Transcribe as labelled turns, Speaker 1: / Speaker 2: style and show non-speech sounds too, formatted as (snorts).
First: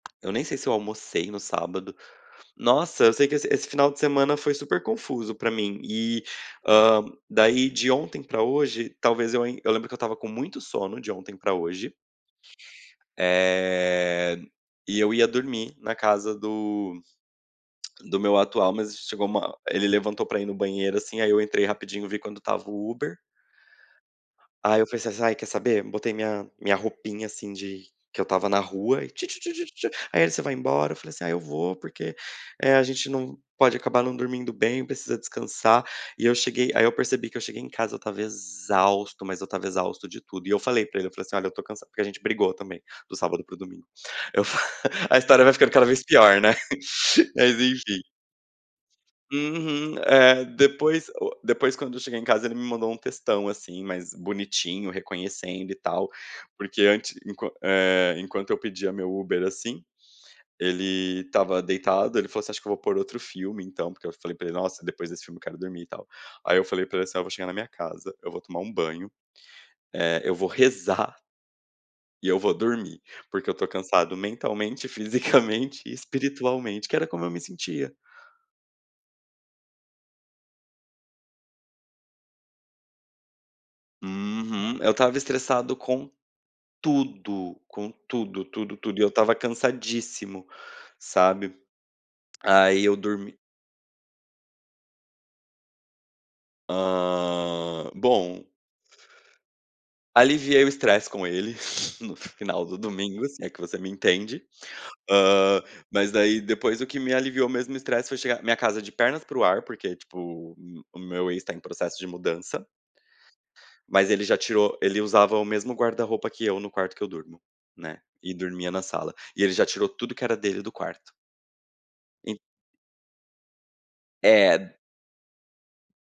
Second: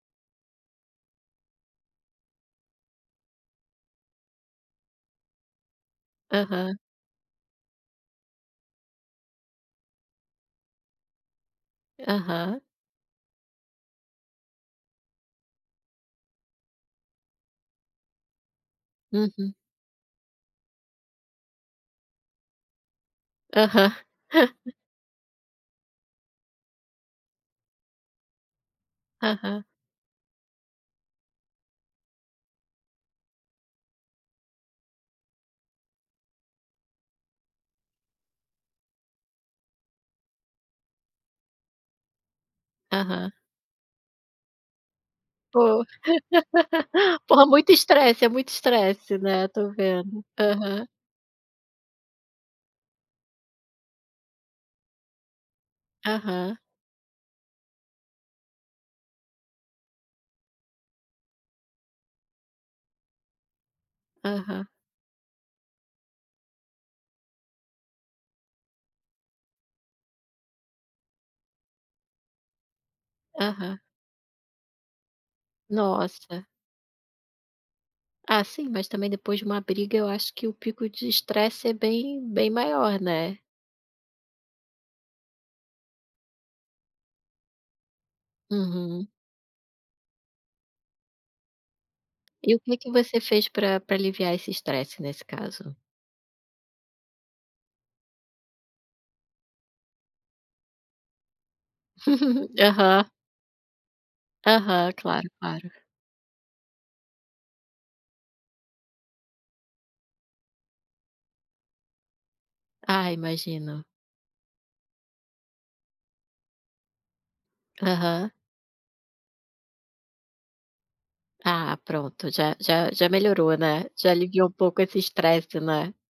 Speaker 1: Eu nem sei se eu almocei no sábado. Nossa, eu sei que esse esse final de semana foi super confuso pra mim e,
Speaker 2: Aham.
Speaker 1: hã, daí de ontem pra hoje, talvez eu ain eu ainda lembro que eu estava com muito sono de ontem pra hoje
Speaker 2: Aham.
Speaker 1: Eh, e eu ia dormir na casa do do meu atual, mas chegou
Speaker 2: Uhum.
Speaker 1: uma ele levantou pra ir no banheiro assim, aí eu entrei rapidinho e vi quanto estava o Uber.
Speaker 2: Aham. (chuckles)
Speaker 1: Aí eu falei assim: “Ai, quer saber?”. Botei minha minha roupinha, assim, de que eu estava na rua e
Speaker 2: Aham.
Speaker 1: tchutchutchu, aí ele: “Você vai embora?”. Eu falei assim: “Ah, eu vou, porque, eh, a gente não pode acabar não dormindo bem, precisa descansar”. E eu cheguei aí eu percebi que eu cheguei em casa, eu estava exausto, mas eu estava exausto de tudo. E eu falei pra ele, eu falei assim: “Olha, eu tô cansa porque a gente brigou também do
Speaker 2: Aham.
Speaker 1: sábado pro domingo". (laughs) Eu fa a história vai ficando
Speaker 2: Pô,
Speaker 1: cada vez pior, né.
Speaker 2: (laughs)
Speaker 1: (laughs)
Speaker 2: porra
Speaker 1: Mas
Speaker 2: muito
Speaker 1: enfim.
Speaker 2: estresse, é muito estresse, né? Tô
Speaker 1: Uhum,
Speaker 2: vendo.
Speaker 1: é,
Speaker 2: Aham.
Speaker 1: depois o depois quando eu cheguei em casa, ele me mandou um textão assim, mas bonitinho, reconhecendo e tal.
Speaker 2: Aham.
Speaker 1: Porque antes, enquant eh, enquanto eu pedia meu Uber assim, ele estava deitado, ele falou assim: “Acho que eu vou pôr outro filme então”, porque eu falei pra ele:
Speaker 2: Aham.
Speaker 1: “Nossa, depois desse filme eu quero dormir e tal”. Aí eu falei pra ele assim: “Vou chegar na minha casa, eu vou tomar um banho, eh, eu vou rezar”. "e eu vou dormir, porque eu tô
Speaker 2: Aham.
Speaker 1: cansado mentalmente, fisicamente e
Speaker 2: Nossa.
Speaker 1: espiritualmente." que era como eu me sentia.
Speaker 2: Ah sim, mas também depois de uma briga eu acho que o pico de estresse é bem bem maior, né.
Speaker 1: Uhum. Eu estava estressado com tudo, com tudo, tudo, tudo, e eu
Speaker 2: Uhum.
Speaker 1: estava cansadíssimo, sabe.
Speaker 2: E o que
Speaker 1: Aí
Speaker 2: que
Speaker 1: eu
Speaker 2: você
Speaker 1: dormi
Speaker 2: fez pra pra aliviar esse estresse nesse caso?
Speaker 1: Hã, bom Aliviei o estresse com ele (snorts) no
Speaker 2: (giggles)
Speaker 1: final do
Speaker 2: Aham.
Speaker 1: domingo, se é que você me entende.
Speaker 2: Aham, claro
Speaker 1: Hã,
Speaker 2: claro.
Speaker 1: mas daí depois o que me aliviou mesmo o estresse foi chegar minha casa de pernas pro ar, porque tipo o o meu ex tá em processo de mudança.
Speaker 2: Ah imagino.
Speaker 1: Mas ele já tirou ele usava o mesmo guarda-roupa que eu no quarto que eu durmo, né.
Speaker 2: Aham.
Speaker 1: E dormia na sala. E ele já tirou tudo que era dele do quarto.
Speaker 2: Ah, pronto,
Speaker 1: E
Speaker 2: já -já já melhorou, né? Já aliviou um
Speaker 1: É
Speaker 2: pouco esse estresse, né.